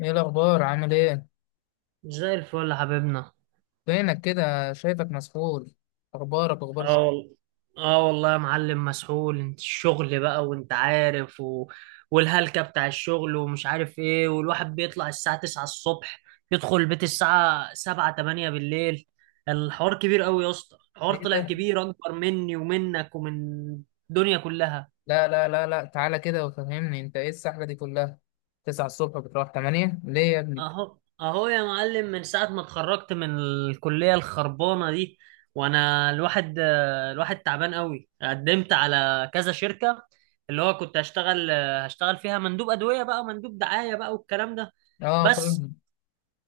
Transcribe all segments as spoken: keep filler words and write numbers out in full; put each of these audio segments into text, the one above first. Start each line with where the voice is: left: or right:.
left: ايه الاخبار؟ عامل ايه؟
right: زي الفل يا حبيبنا.
left: فينك كده؟ شايفك مسحول، اخبارك
right: اه،
left: اخبار ش-
right: آه، والله. اه والله يا معلم، مسحول. انت الشغل بقى وانت عارف و... والهلكة بتاع الشغل ومش عارف ايه، والواحد بيطلع الساعة تسعة الصبح، يدخل البيت الساعة سبعة تمانية بالليل. الحوار كبير قوي يا اسطى، الحوار
left: ايه
right: طلع
left: ده؟
right: كبير اكبر مني ومنك ومن الدنيا كلها.
left: لا لا لا لا، تعالى كده وفهمني، انت ايه السحله دي كلها؟ تسعة الصبح بتروح تمانية ليه يا ابني؟
right: اهو اهو يا معلم، من ساعة ما اتخرجت من الكلية الخربانة دي وانا الواحد آه، الواحد تعبان قوي، قدمت على كذا شركة اللي هو كنت هشتغل آه، هشتغل فيها مندوب أدوية بقى، مندوب دعاية بقى والكلام ده.
left: اه
right: بس
left: فاهم.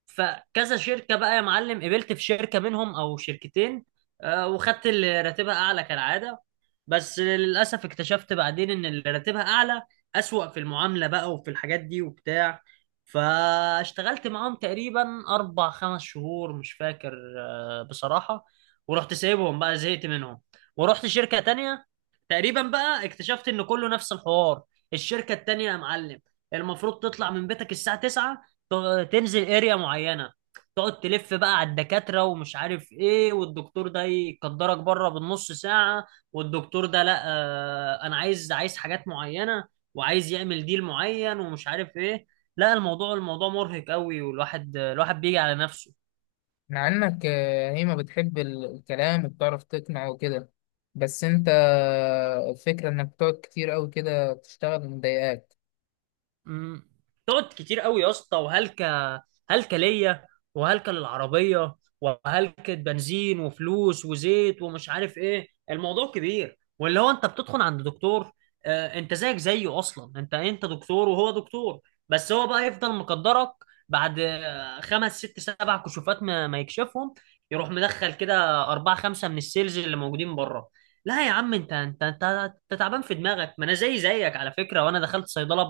right: فكذا شركة بقى يا معلم، قبلت في شركة منهم أو شركتين. آه، وخدت اللي راتبها أعلى كالعادة، بس للأسف اكتشفت بعدين إن اللي راتبها أعلى أسوأ في المعاملة بقى وفي الحاجات دي وبتاع. فاشتغلت معاهم تقريبا أربع خمس شهور مش فاكر، آه، بصراحة. ورحت سايبهم بقى، زهقت منهم. ورحت شركة تانية، تقريبا بقى اكتشفت إن كله نفس الحوار. الشركة التانية يا معلم، المفروض تطلع من بيتك الساعة تسعة، ت- تنزل اريا معينه، تقعد تلف بقى على الدكاتره ومش عارف ايه، والدكتور ده يقدرك بره بالنص ساعه، والدكتور ده لا، آه، انا عايز عايز حاجات معينه، وعايز يعمل ديل معين ومش عارف ايه. لا، الموضوع الموضوع مرهق قوي، والواحد الواحد بيجي على نفسه.
left: مع انك آه، هي ما بتحب ال- الكلام وبتعرف تقنع وكده. بس انت آه، الفكره انك بتقعد كتير قوي كده تشتغل مضايقاك.
right: مم. تقعد كتير قوي يا اسطى، وهلكة. هلكة ليا، وهلكة للعربية، وهلكة بنزين وفلوس وزيت ومش عارف ايه. الموضوع كبير، واللي هو انت بتدخل عند دكتور، آه انت زيك زيه. اصلا انت انت دكتور وهو دكتور، بس هو بقى يفضل مقدرك بعد آه، خمس ست سبع كشوفات ما, ما يكشفهم. يروح مدخل كده أربعة خمسة من السيلز اللي موجودين بره. لا يا عم، انت انت انت, انت تعبان في دماغك. ما انا زي زيك على فكرة، وانا دخلت صيدلة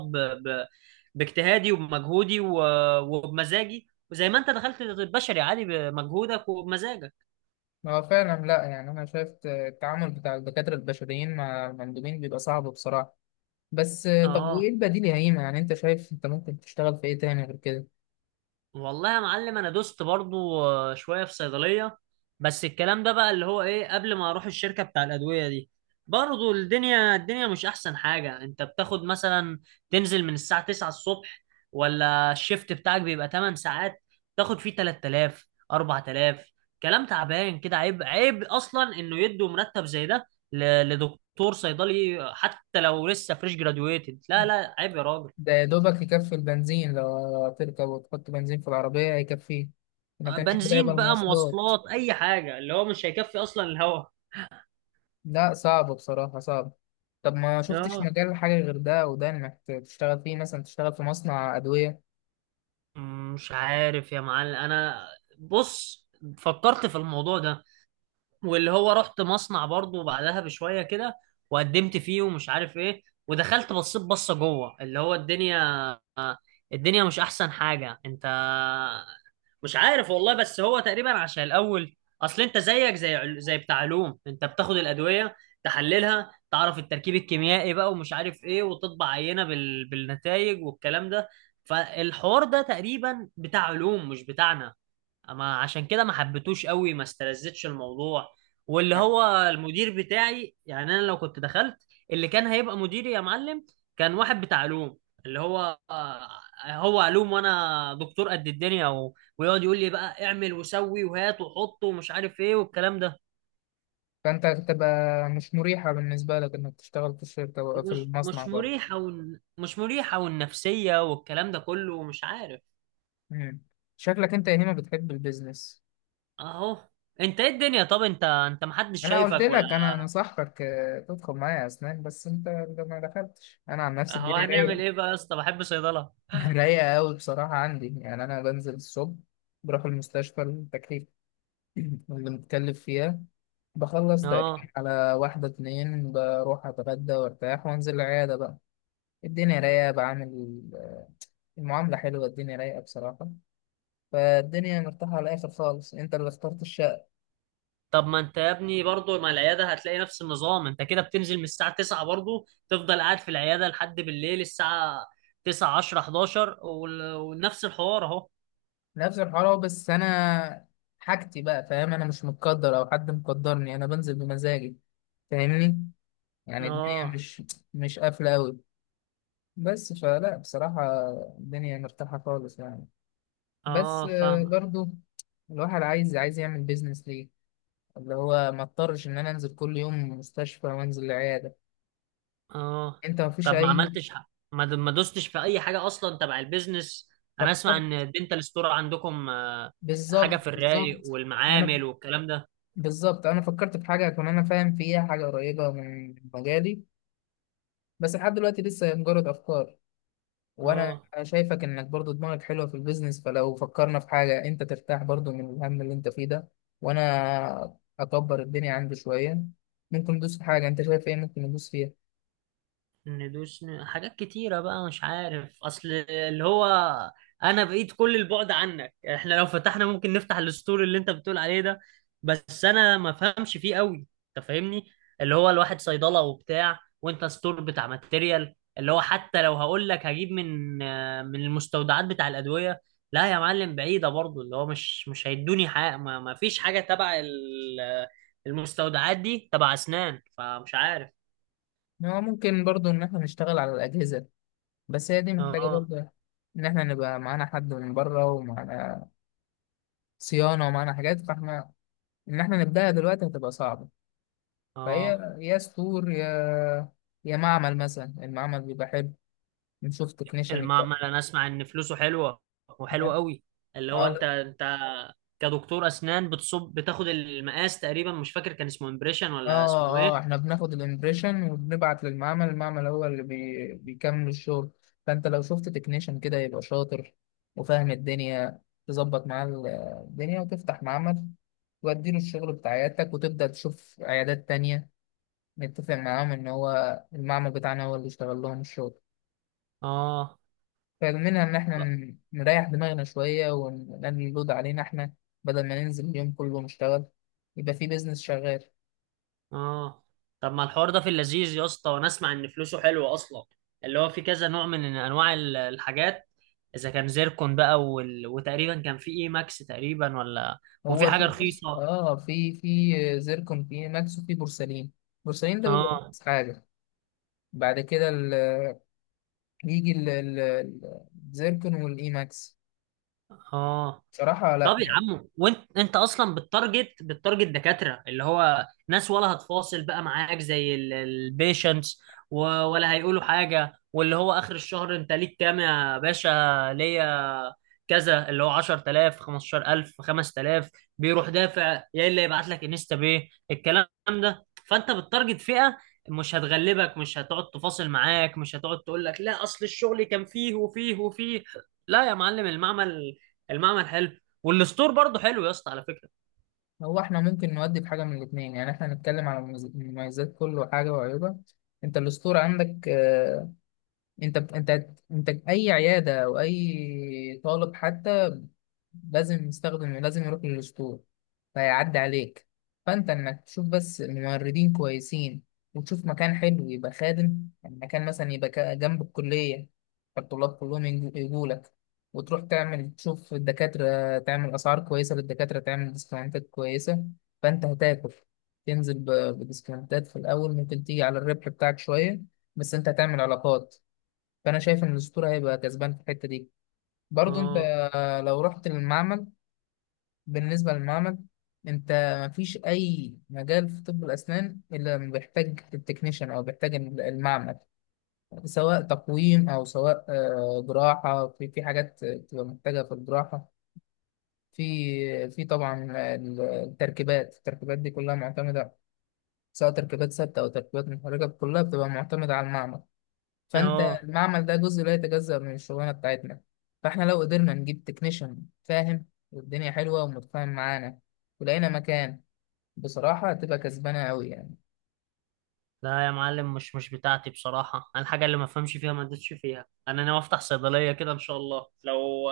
right: باجتهادي وبمجهودي و... وبمزاجي، وزي ما انت دخلت البشري عادي بمجهودك وبمزاجك.
left: هو فعلا لا يعني انا شايف آه، التعامل بتاع الدكاتره البشريين مع المندوبين بيبقى صعب بصراحه. بس آه، طب وايه
right: اه
left: البديل يا هيما؟ يعني انت شايف انت ممكن تشتغل في ايه تاني غير كده؟
right: والله يا معلم، انا دوست برضو آه، شويه في صيدليه. بس الكلام ده بقى، اللي هو ايه، قبل ما اروح الشركه بتاع الادويه دي، برضو الدنيا الدنيا مش احسن حاجه. انت بتاخد مثلا، تنزل من الساعه تسعة الصبح، ولا الشيفت بتاعك بيبقى تمانية ساعات تاخد فيه تلات تلاف اربعة آلاف. كلام تعبان كده، عيب. عيب اصلا انه يدوا مرتب زي ده ل- لدكتور صيدلي، حتى لو لسه فريش جرادويتد. لا لا، عيب يا راجل.
left: ده يا دوبك يكفي البنزين، لو تركب وتحط بنزين في العربية هيكفيه. ما كانش كده يبقى
right: بنزين بقى،
left: المواصلات.
right: مواصلات، اي حاجه، اللي هو مش هيكفي اصلا الهوا.
left: لا صعب بصراحة، صعب. طب ما شفتش
right: اه،
left: مجال حاجة غير ده وده انك تشتغل فيه، مثلا تشتغل في مصنع أدوية؟
right: مش عارف يا معلم انا. بص، فكرت في الموضوع ده، واللي هو رحت مصنع برضو بعدها بشويه كده، وقدمت فيه ومش عارف ايه، ودخلت بصيت بصه جوه، اللي هو الدنيا، الدنيا مش احسن حاجه. انت، مش عارف والله. بس هو تقريبا عشان الاول، اصل انت زيك زي عل- زي بتاع علوم. انت بتاخد الادويه، تحللها، تعرف التركيب الكيميائي بقى ومش عارف ايه، وتطبع عينه بال... بالنتائج والكلام ده. فالحوار ده تقريبا بتاع علوم مش بتاعنا. اما عشان كده ما حبيتوش قوي، ما استلذتش الموضوع. واللي هو المدير بتاعي، يعني انا لو كنت دخلت، اللي كان هيبقى مديري يا معلم كان واحد بتاع علوم، اللي هو هو علوم وانا دكتور قد الدنيا، و... ويقعد يقول لي بقى اعمل وسوي وهات وحط ومش عارف ايه والكلام ده.
left: فانت هتبقى مش مريحة بالنسبة لك انك تشتغل في الشركة في
right: مش
left: المصنع
right: مش
left: برضه.
right: مريحة، وال... مش مريحة، والنفسية والكلام ده كله، ومش عارف.
left: مم. شكلك انت يا هيما بتحب البيزنس.
right: اهو. انت، ايه الدنيا؟ طب انت، انت محدش
left: انا قلت
right: شايفك ولا؟
left: لك انا انا صاحبك، آه، تدخل معايا اسنان بس انت ده ما دخلتش. انا عن نفسي
right: اهو،
left: الدنيا
right: هنعمل
left: رايقه.
right: ايه بقى يا اسطى، بحب صيدلة.
left: رايقه قوي بصراحه عندي، يعني انا بنزل الصبح بروح المستشفى التكليف اللي متكلف فيها. بخلص تقريبا
right: اه.
left: على واحدة اتنين، بروح أتغدى وأرتاح وأنزل العيادة بقى. الدنيا رايقة، بعمل المعاملة حلوة، الدنيا رايقة بصراحة. فالدنيا مرتاحة على الآخر خالص، أنت اللي اخترت الشغل.
right: طب ما انت يا ابني برضه، ما العياده هتلاقي نفس النظام. انت كده بتنزل من الساعه تسعة برضه، تفضل قاعد في العياده لحد بالليل الساعه تسعة عشرة حداشر، وال- ونفس الحوار اهو.
left: نفس الحوار أهو، بس انا حاجتي بقى، فاهم؟ انا مش متقدر او حد مقدرني، انا بنزل بمزاجي. فاهمني؟ يعني الدنيا
right: اه،
left: مش مش قافله قوي، بس فلا بصراحه الدنيا مرتاحه خالص يعني. بس
right: اه،
left: آه،
right: فاهمه.
left: برضو الواحد عايز عايز يعمل بيزنس، ليه؟ اللي هو ما اضطرش ان انا انزل كل يوم مستشفى وانزل العياده.
right: اه.
left: انت ما فيش
right: طب ما
left: اي.
right: عملتش، ح- ما د- ما دوستش في اي حاجه اصلا تبع البيزنس؟ انا اسمع ان
left: فكرت.
right: الدنتال ستور عندكم، آه، حاجه
left: بالظبط،
right: في الرايق
left: بالظبط. انا
right: والمعامل والكلام ده.
left: بالظبط انا فكرت في حاجه اكون انا فاهم فيها، حاجه قريبه من مجالي، بس لحد دلوقتي لسه مجرد افكار. وانا
right: اه،
left: شايفك انك برضو دماغك حلوه في البيزنس، فلو فكرنا في حاجه انت ترتاح برضو من الهم اللي انت فيه ده، وانا اكبر الدنيا عندي شويه، ممكن ندوس في حاجه. انت شايف ايه ممكن ندوس فيها؟
right: ندوس، ن- حاجات كتيرة بقى، مش عارف. أصل اللي هو أنا بعيد كل البعد عنك. يعني إحنا لو فتحنا، ممكن نفتح الستور اللي أنت بتقول عليه ده، بس أنا ما فهمش فيه قوي. أنت فاهمني، اللي هو الواحد صيدلة وبتاع، وأنت ستور بتاع ماتيريال. اللي هو حتى لو هقول لك هجيب من آه، من المستودعات بتاع الأدوية، لا يا معلم، بعيدة برضو. اللي هو مش مش هيدوني حاجة، ما, ما فيش حاجة تبع ال- المستودعات دي تبع أسنان، فمش عارف.
left: هو ممكن برضو ان احنا نشتغل على الاجهزه، بس هي دي محتاجه
right: اه.
left: برضو ان احنا نبقى معانا حد من بره، ومعانا صيانه ومعانا حاجات. فاحنا ان احنا نبداها دلوقتي هتبقى صعبه. فهي
right: اه،
left: يا ستور يا يا معمل، مثلا المعمل بيبقى حلو، نشوف تكنيشن.
right: المعمل انا اسمع ان فلوسه حلوه،
left: اه
right: وحلوه قوي. اللي هو انت انت كدكتور اسنان بتصب، بتاخد المقاس، تقريبا مش فاكر كان اسمه امبريشن
left: اه
right: ولا اسمه
left: اه
right: ايه.
left: احنا بناخد الامبريشن وبنبعت للمعمل، المعمل هو اللي بي... بيكمل الشغل. فانت لو شفت تكنيشن كده يبقى شاطر وفاهم الدنيا، تظبط معاه ال- الدنيا وتفتح معمل، واديله الشغل بتاع عيادتك وتبدأ تشوف عيادات تانية، نتفق معاهم ان هو المعمل بتاعنا هو اللي يشتغل لهم الشغل.
right: اه،
left: فمنها ان احنا ن- نريح دماغنا شوية ونقلل اللود علينا احنا، بدل ما ننزل اليوم كله نشتغل، يبقى في بيزنس شغال.
right: اه. طب ما الحوار ده في اللذيذ يا اسطى، وانا اسمع ان فلوسه حلوه اصلا، اللي هو في كذا نوع من انواع ال- الحاجات. اذا كان زيركون بقى وال... وتقريبا كان في اي ماكس تقريبا، ولا وفي
left: هو
right: حاجه
left: في، بص
right: رخيصه.
left: اه في في زيركون، في ماكس وفي بورسلين. بورسلين ده بيبقى
right: اه.
left: أرخص حاجة. بعد كده ال- يجي ال- ال- ال- الزيركون والإي ماكس.
right: اه.
left: بصراحة
right: طب
left: لا
right: يا
left: يعني.
right: عم، وانت انت اصلا بالتارجت بالتارجت دكاتره اللي هو ناس، ولا هتفاصل بقى معاك زي البيشنتس، ولا هيقولوا حاجه، واللي هو اخر الشهر انت ليك كام يا باشا؟ ليا كذا، اللي هو عشر تلاف خمستاشر الف خمس تلاف، بيروح دافع يا الا يبعت لك انستا باي الكلام ده. فانت بالتارجت فئه، مش هتغلبك، مش هتقعد تفاصل معاك، مش هتقعد تقول لك لا اصل الشغل كان فيه وفيه وفيه. لا يا معلم، المعمل المعمل حلو، والستور برضه حلو يا اسطى على فكره.
left: هو احنا ممكن نودي بحاجة من الاتنين، يعني احنا هنتكلم على المميز- المميزات كله، حاجة وعيوبها. انت الاسطورة عندك، آه، انت انت انت اي عياده او اي طالب حتى لازم يستخدم، لازم يروح للاسطول فيعدي عليك. فانت انك تشوف بس ممرضين كويسين، وتشوف مكان حلو يبقى خادم، المكان مثلا يبقى كا- جنب الكليه فالطلاب كلهم يجوا لك. وتروح تعمل، تشوف الدكاتره، تعمل اسعار كويسه للدكاتره، تعمل ديسكاونتات كويسه فانت هتاكل. تنزل ب- بديسكاونتات في الاول ممكن تيجي على الربح بتاعك شويه، بس انت هتعمل علاقات. فانا شايف ان الاسطوره هيبقى كسبان في الحته دي برضو. انت
right: اه،
left: لو رحت للمعمل، بالنسبه للمعمل، انت مفيش اي مجال في طب الاسنان الا لما بيحتاج التكنيشن او بيحتاج المعمل، سواء تقويم او سواء آه، جراحه. في في حاجات بتبقى محتاجه في الجراحه. في في طبعا التركيبات، التركيبات دي كلها معتمده، سواء تركيبات ثابته او تركيبات محركه كلها بتبقى معتمده على المعمل. فانت
right: اه.
left: المعمل ده جزء لا يتجزأ من الشغلانه بتاعتنا. فاحنا لو قدرنا نجيب تكنيشن فاهم، والدنيا حلوه ومتفاهم معانا ولقينا مكان، بصراحه هتبقى كسبانه قوي يعني.
right: لا يا معلم، مش مش بتاعتي بصراحه. انا الحاجه اللي ما افهمش فيها ما ادوسش فيها. انا ناوي افتح صيدليه كده ان شاء الله، لو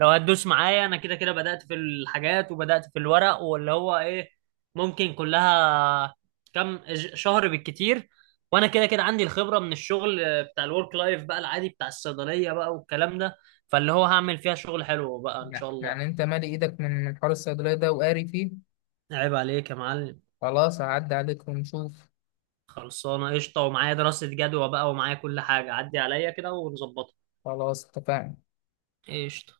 right: لو هتدوس معايا. انا كده كده بدات في الحاجات وبدات في الورق واللي هو ايه، ممكن كلها كم ج- شهر بالكتير. وانا كده كده عندي الخبره من الشغل بتاع الورك لايف بقى، العادي بتاع الصيدليه بقى والكلام ده. فاللي هو هعمل فيها شغل حلو بقى ان شاء الله.
left: يعني انت مالي ايدك من من حوار الصيدليه ده وقاري فيه.
right: عيب عليك يا معلم.
left: خلاص هعدي عليك ونشوف.
right: خلصانة قشطة، ومعايا دراسة جدوى بقى، ومعايا كل حاجة. عدي عليا كده ونظبطها.
left: خلاص اتفقنا.
right: قشطة.